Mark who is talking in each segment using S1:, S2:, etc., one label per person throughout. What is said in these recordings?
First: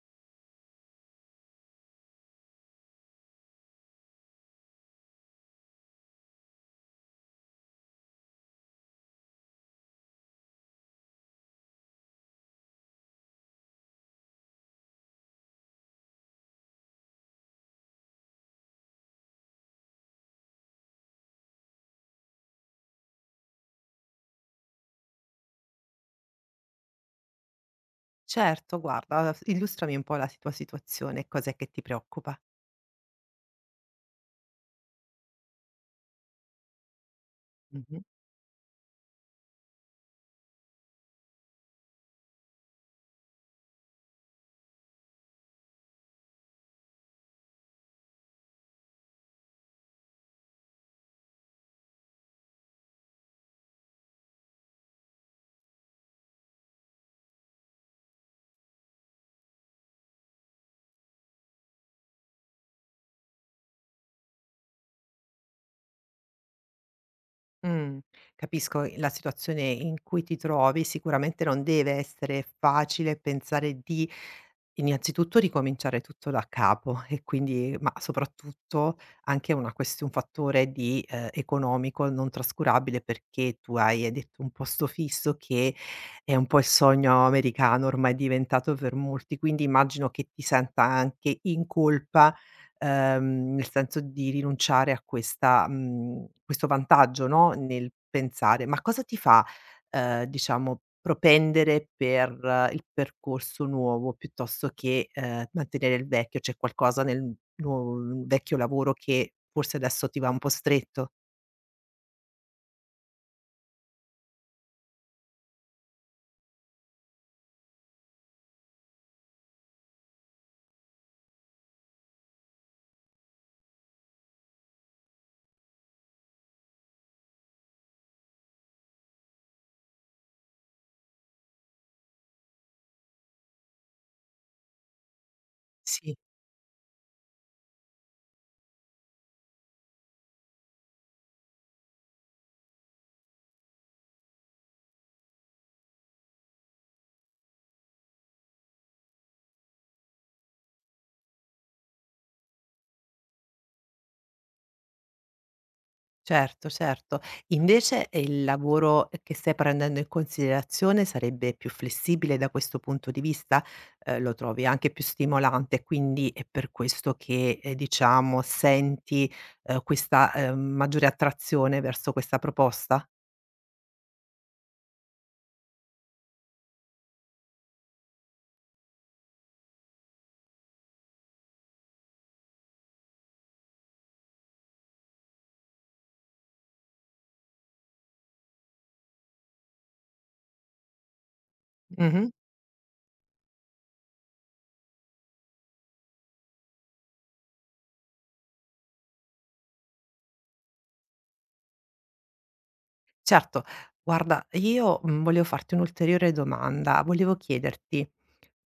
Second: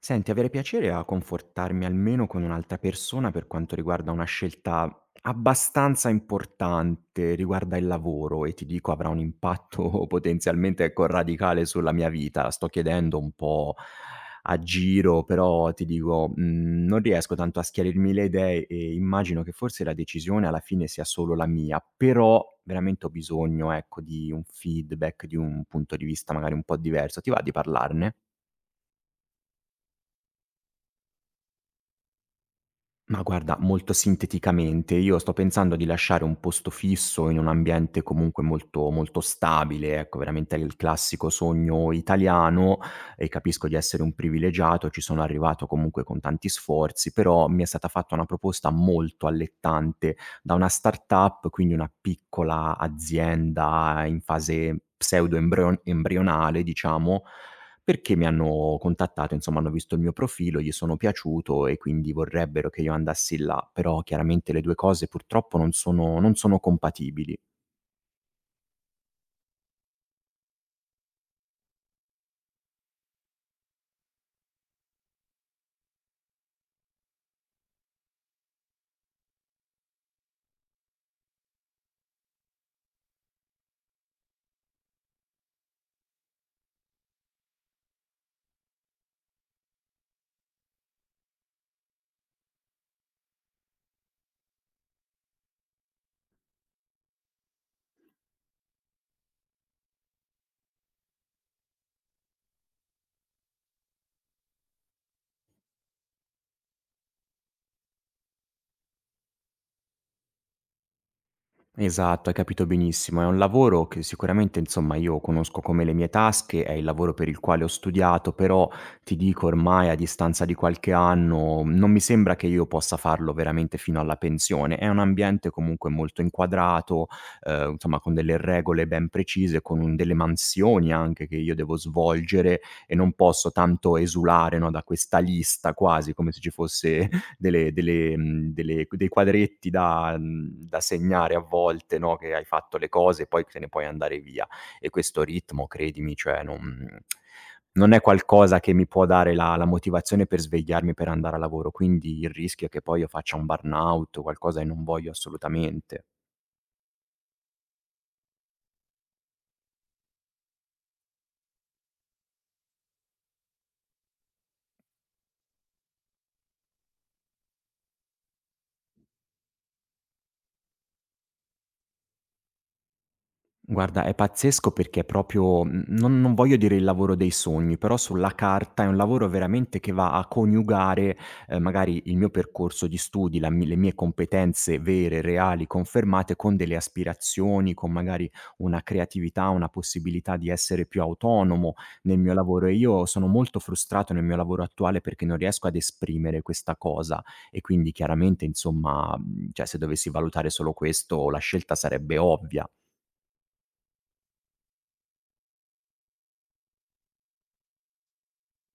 S1: Senti, avere piacere a confortarmi almeno con un'altra persona per quanto riguarda una scelta abbastanza importante, riguarda il lavoro e ti dico avrà un impatto potenzialmente, ecco, radicale sulla mia vita. Sto chiedendo un po' a giro, però ti dico, non riesco tanto a schiarirmi le idee e immagino che forse la decisione alla fine sia solo la mia, però veramente ho bisogno, ecco, di un feedback, di un punto di vista magari un po' diverso. Ti va di parlarne?
S2: Certo, guarda, illustrami un po' la s tua situazione, cos'è che ti preoccupa?
S1: Ma guarda, molto sinteticamente, io sto pensando di lasciare un posto fisso in un
S2: Mh-mh.
S1: ambiente comunque molto, molto stabile, ecco, veramente il classico sogno italiano, e capisco di essere un privilegiato, ci sono arrivato comunque con tanti sforzi, però mi è stata fatta una proposta molto allettante da una startup, quindi una piccola azienda in fase pseudo-embrionale, diciamo, perché mi hanno contattato, insomma hanno visto il mio profilo, gli sono piaciuto e quindi vorrebbero che io andassi là, però chiaramente le 2 cose purtroppo non sono compatibili.
S2: Mh, Capisco la situazione in cui ti trovi, sicuramente non deve essere facile pensare di innanzitutto ricominciare tutto da capo e quindi ma soprattutto anche una questi un fattore di, economico non trascurabile perché tu hai detto un posto fisso che è un po' il sogno americano ormai diventato per molti, quindi immagino che ti senta anche in colpa nel senso di rinunciare a questo vantaggio, no, nel pensare. Ma cosa ti fa, diciamo propendere per il percorso nuovo piuttosto che, mantenere il vecchio? C'è qualcosa nel nuo vecchio lavoro che forse adesso ti va un po' stretto?
S1: Esatto, hai capito benissimo. È un lavoro che sicuramente, insomma, io conosco come le mie tasche, è il lavoro per il quale ho studiato, però ti dico ormai a distanza di qualche anno non mi sembra che io possa farlo veramente fino alla pensione. È un ambiente comunque molto inquadrato, insomma, con delle regole ben precise, con delle mansioni anche che io devo svolgere e non posso tanto esulare, no, da questa lista, quasi
S2: Sì.
S1: come se ci fosse delle delle mhmm, delle dei quadretti da da segnare a volte, no, che hai fatto le cose e poi te ne puoi andare via. E questo ritmo, credimi, cioè non è qualcosa che mi può dare la motivazione per svegliarmi per andare a lavoro, quindi il rischio è che poi io faccia un burnout o qualcosa e non voglio assolutamente.
S2: Certo, certo. Invece, il lavoro che stai prendendo in considerazione sarebbe più flessibile da questo punto di vista? Lo trovi anche più stimolante, quindi è per questo che, diciamo senti, questa, maggiore attrazione verso questa proposta?
S1: Guarda, è pazzesco perché è proprio non voglio dire il lavoro dei sogni, però sulla carta è un lavoro veramente che va a coniugare, magari il mio percorso di studi, la mi le mie competenze vere, reali, confermate con delle aspirazioni, con magari una creatività, una possibilità di essere più autonomo nel
S2: Mh-mh.
S1: mio lavoro, e io sono molto frustrato nel mio lavoro attuale perché non riesco ad esprimere questa cosa e quindi chiaramente, insomma, cioè se dovessi valutare solo questo la scelta sarebbe ovvia.
S2: Certo, guarda, io, volevo farti un'ulteriore domanda. Volevo chiederti:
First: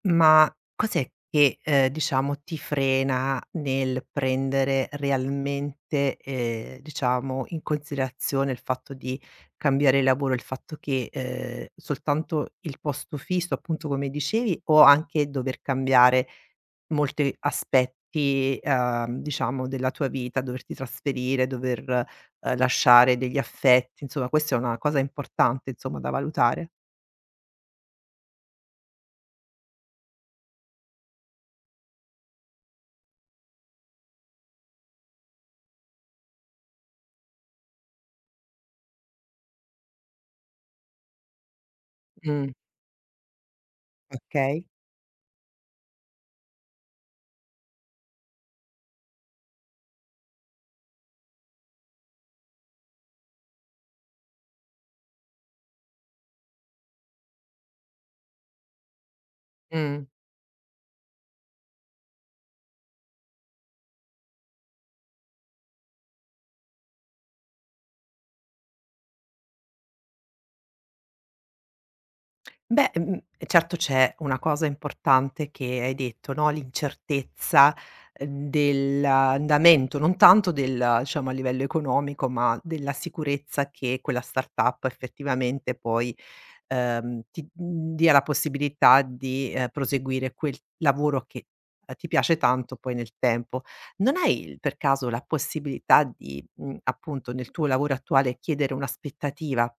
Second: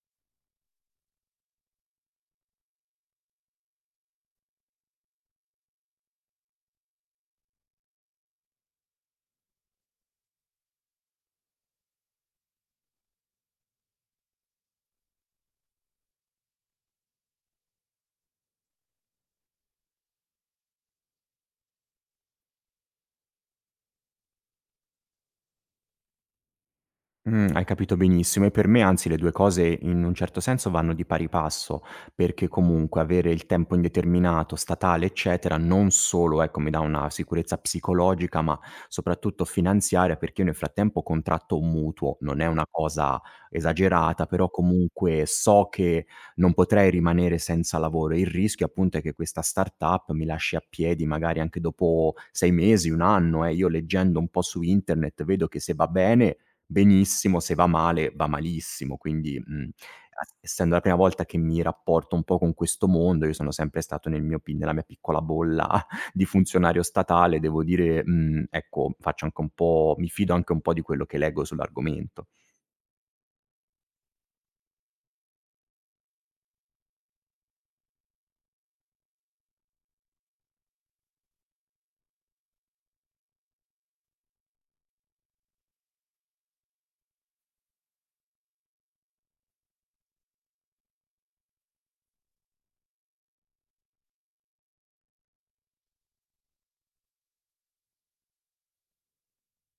S2: ma cos'è che, diciamo ti frena nel prendere realmente, diciamo in considerazione il fatto di cambiare lavoro, il fatto che, soltanto il posto fisso, appunto come dicevi, o anche dover cambiare molti aspetti, diciamo della tua vita, doverti trasferire, dover lasciare degli affetti, insomma questa è una cosa importante insomma da valutare.
S1: Hai capito benissimo e per me anzi le 2 cose in un certo senso vanno di pari passo, perché comunque avere il tempo indeterminato, statale, eccetera, non solo, ecco, mi dà una sicurezza psicologica, ma soprattutto finanziaria, perché io nel frattempo ho contratto un mutuo. Non è
S2: Mh.
S1: una cosa esagerata, però
S2: Okay?
S1: comunque so che non potrei rimanere senza lavoro. Il rischio appunto è che questa startup mi lasci a piedi magari anche dopo 6 mesi, 1 anno, eh. Io leggendo un po' su internet vedo che se va bene benissimo, se va male, va malissimo. Quindi, mhmm,
S2: Mh.
S1: a essendo la prima volta che mi rapporto un po' con questo mondo, io sono sempre stato nel mio pi nella mia piccola bolla di funzionario statale, devo dire, ecco, faccio anche un po' mi fido anche un po' di quello che leggo sull'argomento.
S2: Beh, certo c'è una cosa importante che hai detto, no, l'incertezza dell'andamento, non tanto del diciamo a livello economico, ma della sicurezza che quella startup effettivamente poi, ti dia la possibilità di, proseguire quel lavoro che, ti piace tanto poi nel tempo. Non hai per caso la possibilità di, appunto nel tuo lavoro attuale chiedere un'aspettativa?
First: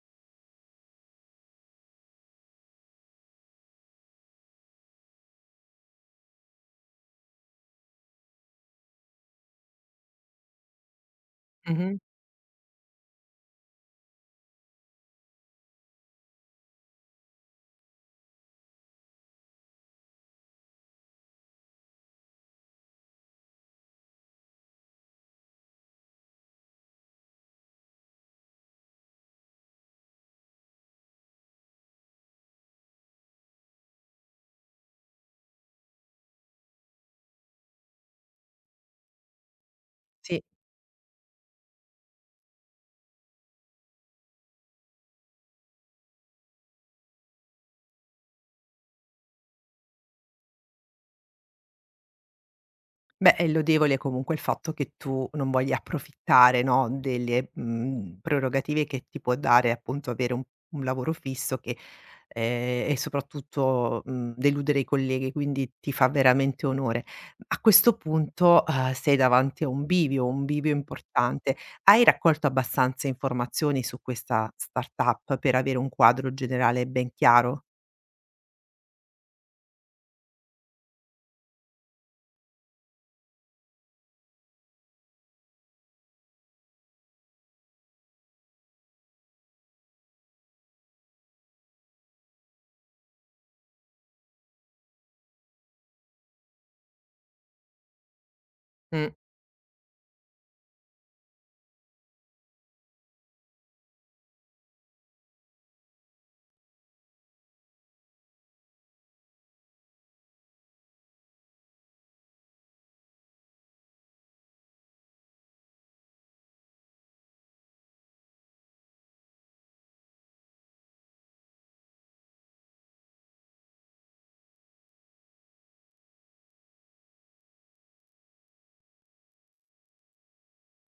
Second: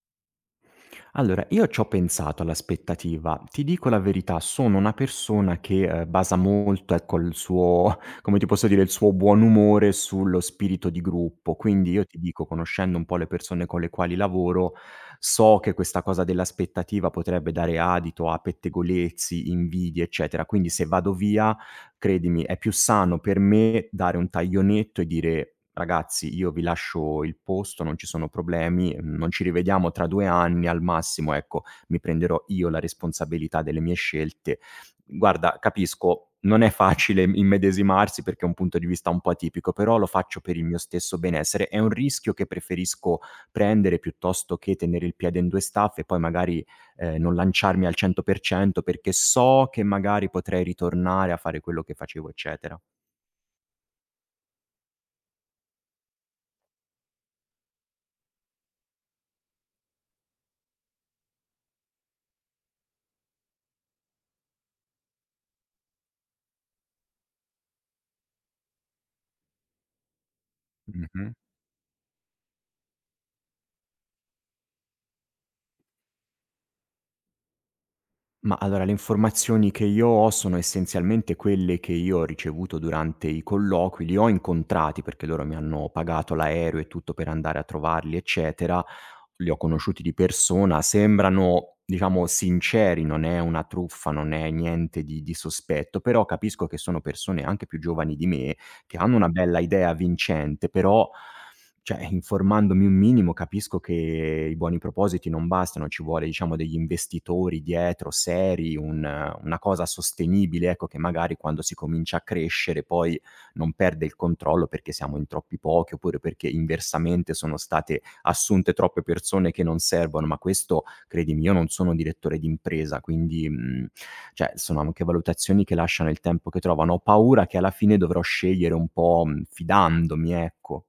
S1: Allora, io c'ho pensato all'aspettativa. Ti dico la verità, sono una persona che, basa molto, ecco, il suo come ti posso dire, il suo buon umore sullo spirito di gruppo. Quindi
S2: Mh-mh.
S1: io ti dico, conoscendo un po' le persone con le quali lavoro, so che questa cosa dell'aspettativa potrebbe dare adito a pettegolezzi, invidie, eccetera. Quindi se vado via, credimi, è più sano per me dare un taglionetto e dire: "Ragazzi, io vi lascio il posto, non ci sono problemi, non ci rivediamo tra 2 anni, al massimo, ecco, mi prenderò io la responsabilità delle mie scelte". Guarda, capisco, non è facile immedesimarsi perché è un punto di vista un po' atipico, però lo faccio
S2: Sì.
S1: per il mio stesso benessere. È un rischio che preferisco prendere piuttosto che tenere il piede in 2 staffe e poi magari non lanciarmi al 100% perché so che magari potrei ritornare a fare quello che facevo, eccetera.
S2: Beh, è lodevole comunque il fatto che tu non voglia approfittare, no, delle, prerogative che ti può dare appunto avere un lavoro fisso che e soprattutto, deludere i colleghi, quindi ti fa veramente onore. A questo punto, sei davanti a un bivio
S1: Mh-mh.
S2: importante. Hai raccolto abbastanza informazioni su questa startup per avere un quadro generale ben chiaro?
S1: Ma allora, le informazioni che io ho sono essenzialmente quelle che io ho ricevuto durante i colloqui, li ho incontrati perché loro mi hanno pagato l'aereo e tutto per andare a trovarli, eccetera, li ho conosciuti di persona, sembrano diciamo sinceri, non è una truffa, non è niente di sospetto, però capisco che sono persone anche più giovani di me, che hanno una bella idea vincente, però cioè, informandomi un minimo capisco che i buoni propositi non bastano, ci vuole diciamo degli investitori dietro seri, un una cosa sostenibile, ecco, che magari quando si comincia a crescere poi non perde il controllo perché siamo in troppi pochi, oppure perché inversamente sono state assunte troppe persone che non servono, ma questo credimi io non sono direttore d'impresa, quindi, cioè sono anche valutazioni che lasciano il tempo che trovano. Ho paura che alla fine dovrò scegliere un po', fidandomi, ecco.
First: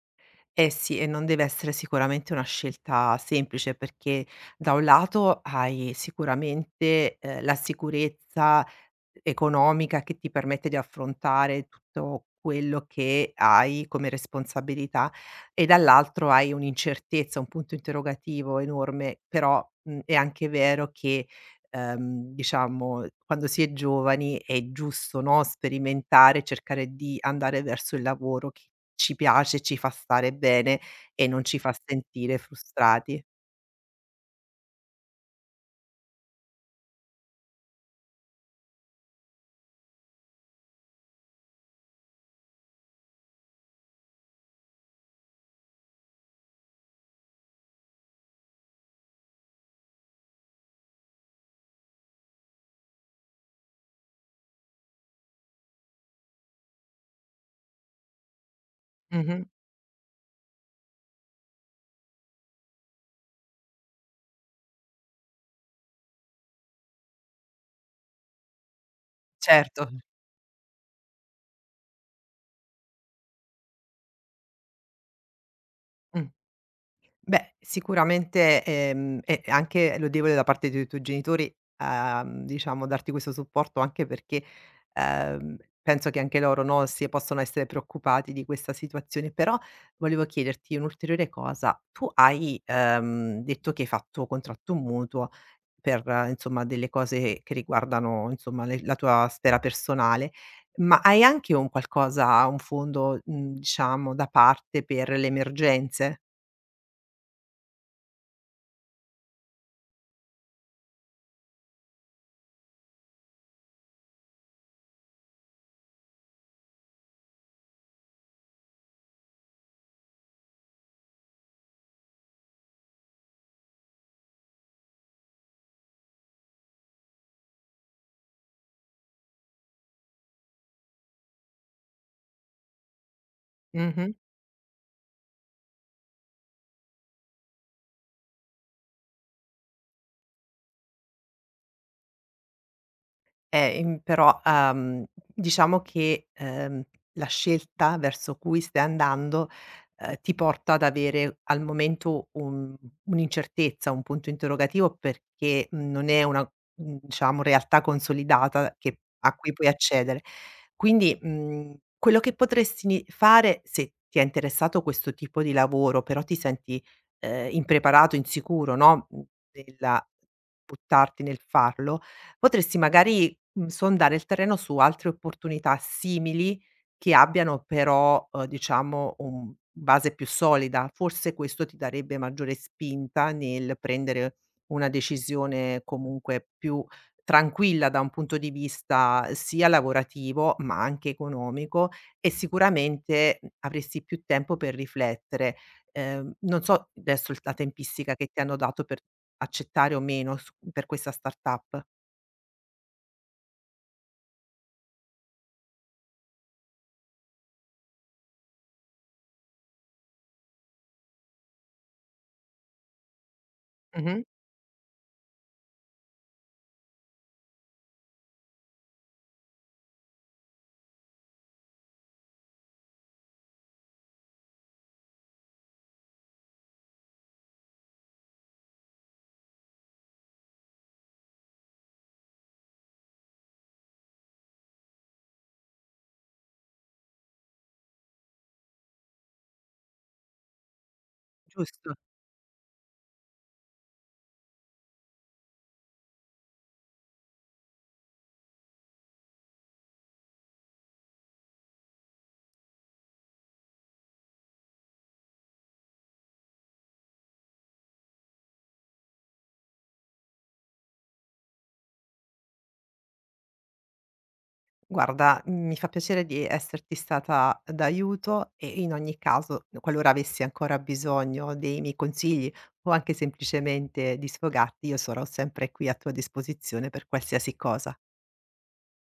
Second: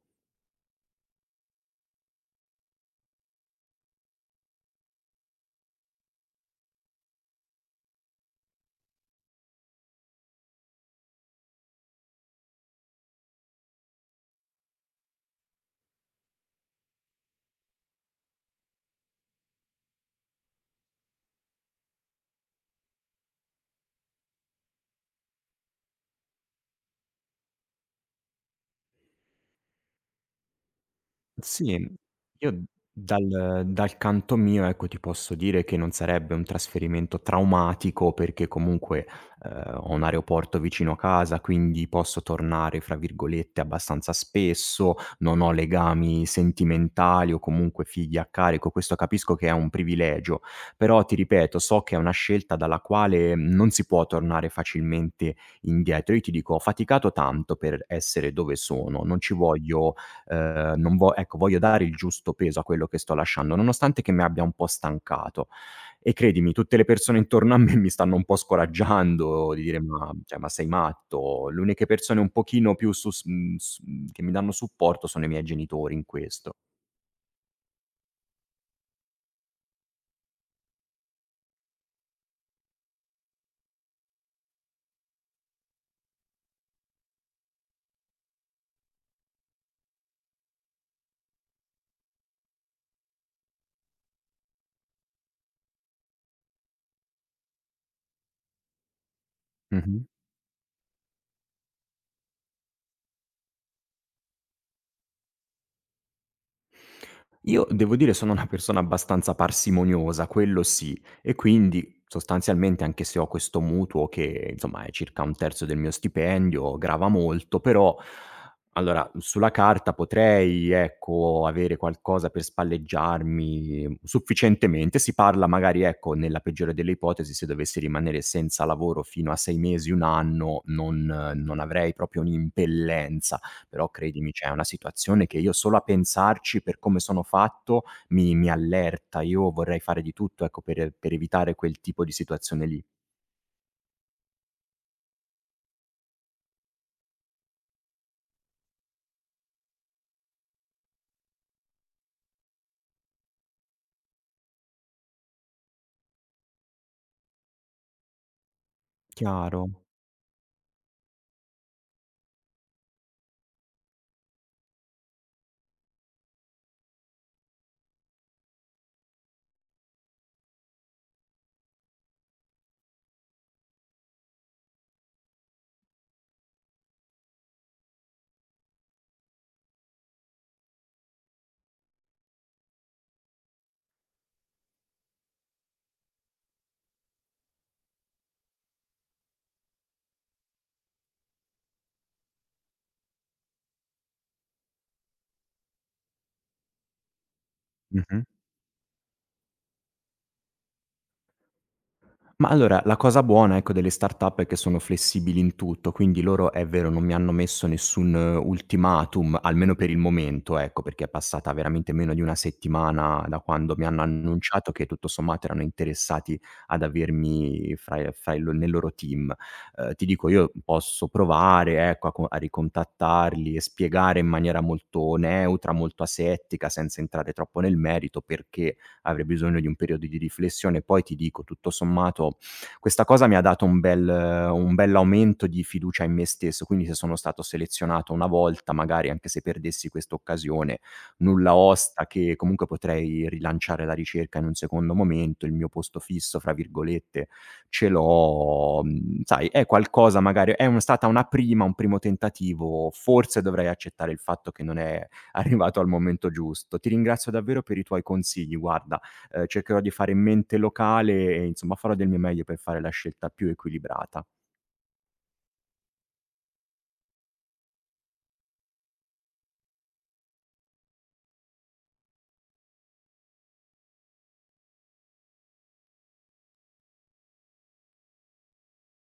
S2: Eh sì, e non deve essere sicuramente una scelta semplice perché da un lato hai sicuramente, la sicurezza economica che ti permette di affrontare tutto quello che hai come responsabilità e dall'altro hai un'incertezza, un punto interrogativo enorme, però, è anche vero che, diciamo quando si è giovani è giusto, no, sperimentare, cercare di andare verso il lavoro che ci piace, ci fa stare bene e non ci fa
S1: Sì,
S2: sentire
S1: io
S2: frustrati.
S1: dal canto mio, ecco, ti posso dire che non sarebbe un trasferimento traumatico perché comunque, ho un aeroporto vicino a casa, quindi posso tornare, fra virgolette, "abbastanza spesso", non ho legami sentimentali o comunque figli a carico, questo capisco che è un privilegio, però ti ripeto, so che è una scelta dalla quale non si può tornare facilmente indietro. Io ti dico, ho faticato tanto per essere dove sono, non ci
S2: Mh-mh.
S1: voglio. Non vo Ecco, voglio dare il giusto peso a quello che sto lasciando, nonostante che mi abbia un po' stancato. E credimi, tutte le persone intorno a me mi stanno un po' scoraggiando di dire:
S2: Certo.
S1: "Ma cioè, ma sei matto?" Le uniche persone un pochino più su s mhmm, che mi danno supporto sono i miei genitori in
S2: Mh.
S1: questo.
S2: Beh, sicuramente, è anche lodevole da parte dei tuoi genitori, diciamo darti questo supporto anche perché, penso che anche loro, no, si possono essere preoccupati di questa situazione. Però volevo chiederti un'ulteriore cosa: tu hai, detto che hai fatto contratto mutuo per, insomma, delle cose che riguardano, insomma, le la tua sfera
S1: Mh-mh.
S2: personale, ma hai anche un fondo, diciamo da parte per le emergenze?
S1: Io devo dire sono una persona abbastanza parsimoniosa, quello sì, e quindi sostanzialmente anche se ho questo mutuo che insomma è circa un terzo del mio stipendio, grava molto, però allora sulla carta potrei, ecco, avere qualcosa per spalleggiarmi sufficientemente, si parla magari, ecco, nella peggiore delle ipotesi se dovessi rimanere senza lavoro fino a 6 mesi, 1 anno, non avrei proprio un'impellenza, però
S2: Mh-mh.
S1: credimi, cioè è una situazione che io solo a pensarci, per come sono fatto, mi allerta. Io vorrei fare di tutto, ecco, per evitare quel tipo di situazione lì.
S2: Im però, diciamo che, la scelta verso cui stai andando, ti porta ad avere al momento un'incertezza, un punto interrogativo perché non è una, diciamo realtà consolidata che a cui
S1: Chiaro.
S2: puoi accedere. Quindi, quello che potresti ni fare, se ti è interessato questo tipo di lavoro, però ti senti, impreparato, insicuro, no, della buttarti nel farlo, potresti magari sondare il terreno su altre opportunità simili che abbiano però, diciamo un base più solida. Forse questo ti darebbe maggiore spinta nel prendere una decisione comunque più tranquilla da un punto di vista sia lavorativo, ma anche economico e sicuramente, avresti più tempo per riflettere. Non so adesso il la tempistica
S1: Mh-mh.
S2: che ti hanno dato per accettare o meno su per questa startup.
S1: Ma allora, la cosa buona, ecco, delle startup è che sono flessibili in tutto, quindi loro è vero, non mi hanno messo nessun ultimatum, almeno per il momento, ecco, perché è passata veramente meno di una settimana da quando mi hanno
S2: Mh-mh.
S1: annunciato che tutto sommato erano interessati ad avermi fra fra il nel loro team. Ti dico, io posso provare, ecco, a ricontattarli e spiegare in maniera molto neutra, molto asettica, senza entrare troppo nel merito, perché avrei bisogno di un periodo di riflessione. Poi ti dico, tutto sommato, questa cosa mi ha dato un bell'aumento di fiducia in me stesso, quindi se sono stato selezionato una volta, magari anche se perdessi quest'occasione, nulla
S2: Giusto?
S1: osta che comunque potrei rilanciare la ricerca in un secondo momento, il mio "posto fisso" fra virgolette ce l'ho, sai, è qualcosa magari è un stata una prima un primo tentativo, forse dovrei accettare il fatto che non è arrivato al momento giusto. Ti ringrazio davvero per i tuoi consigli, guarda, cercherò di fare mente locale e insomma farò del mio meglio per fare la scelta più equilibrata.
S2: Guarda, mi fa piacere di esserti stata d'aiuto e in ogni caso, qualora avessi ancora bisogno dei miei consigli o anche semplicemente di sfogarti, io sarò sempre qui a tua disposizione per qualsiasi cosa.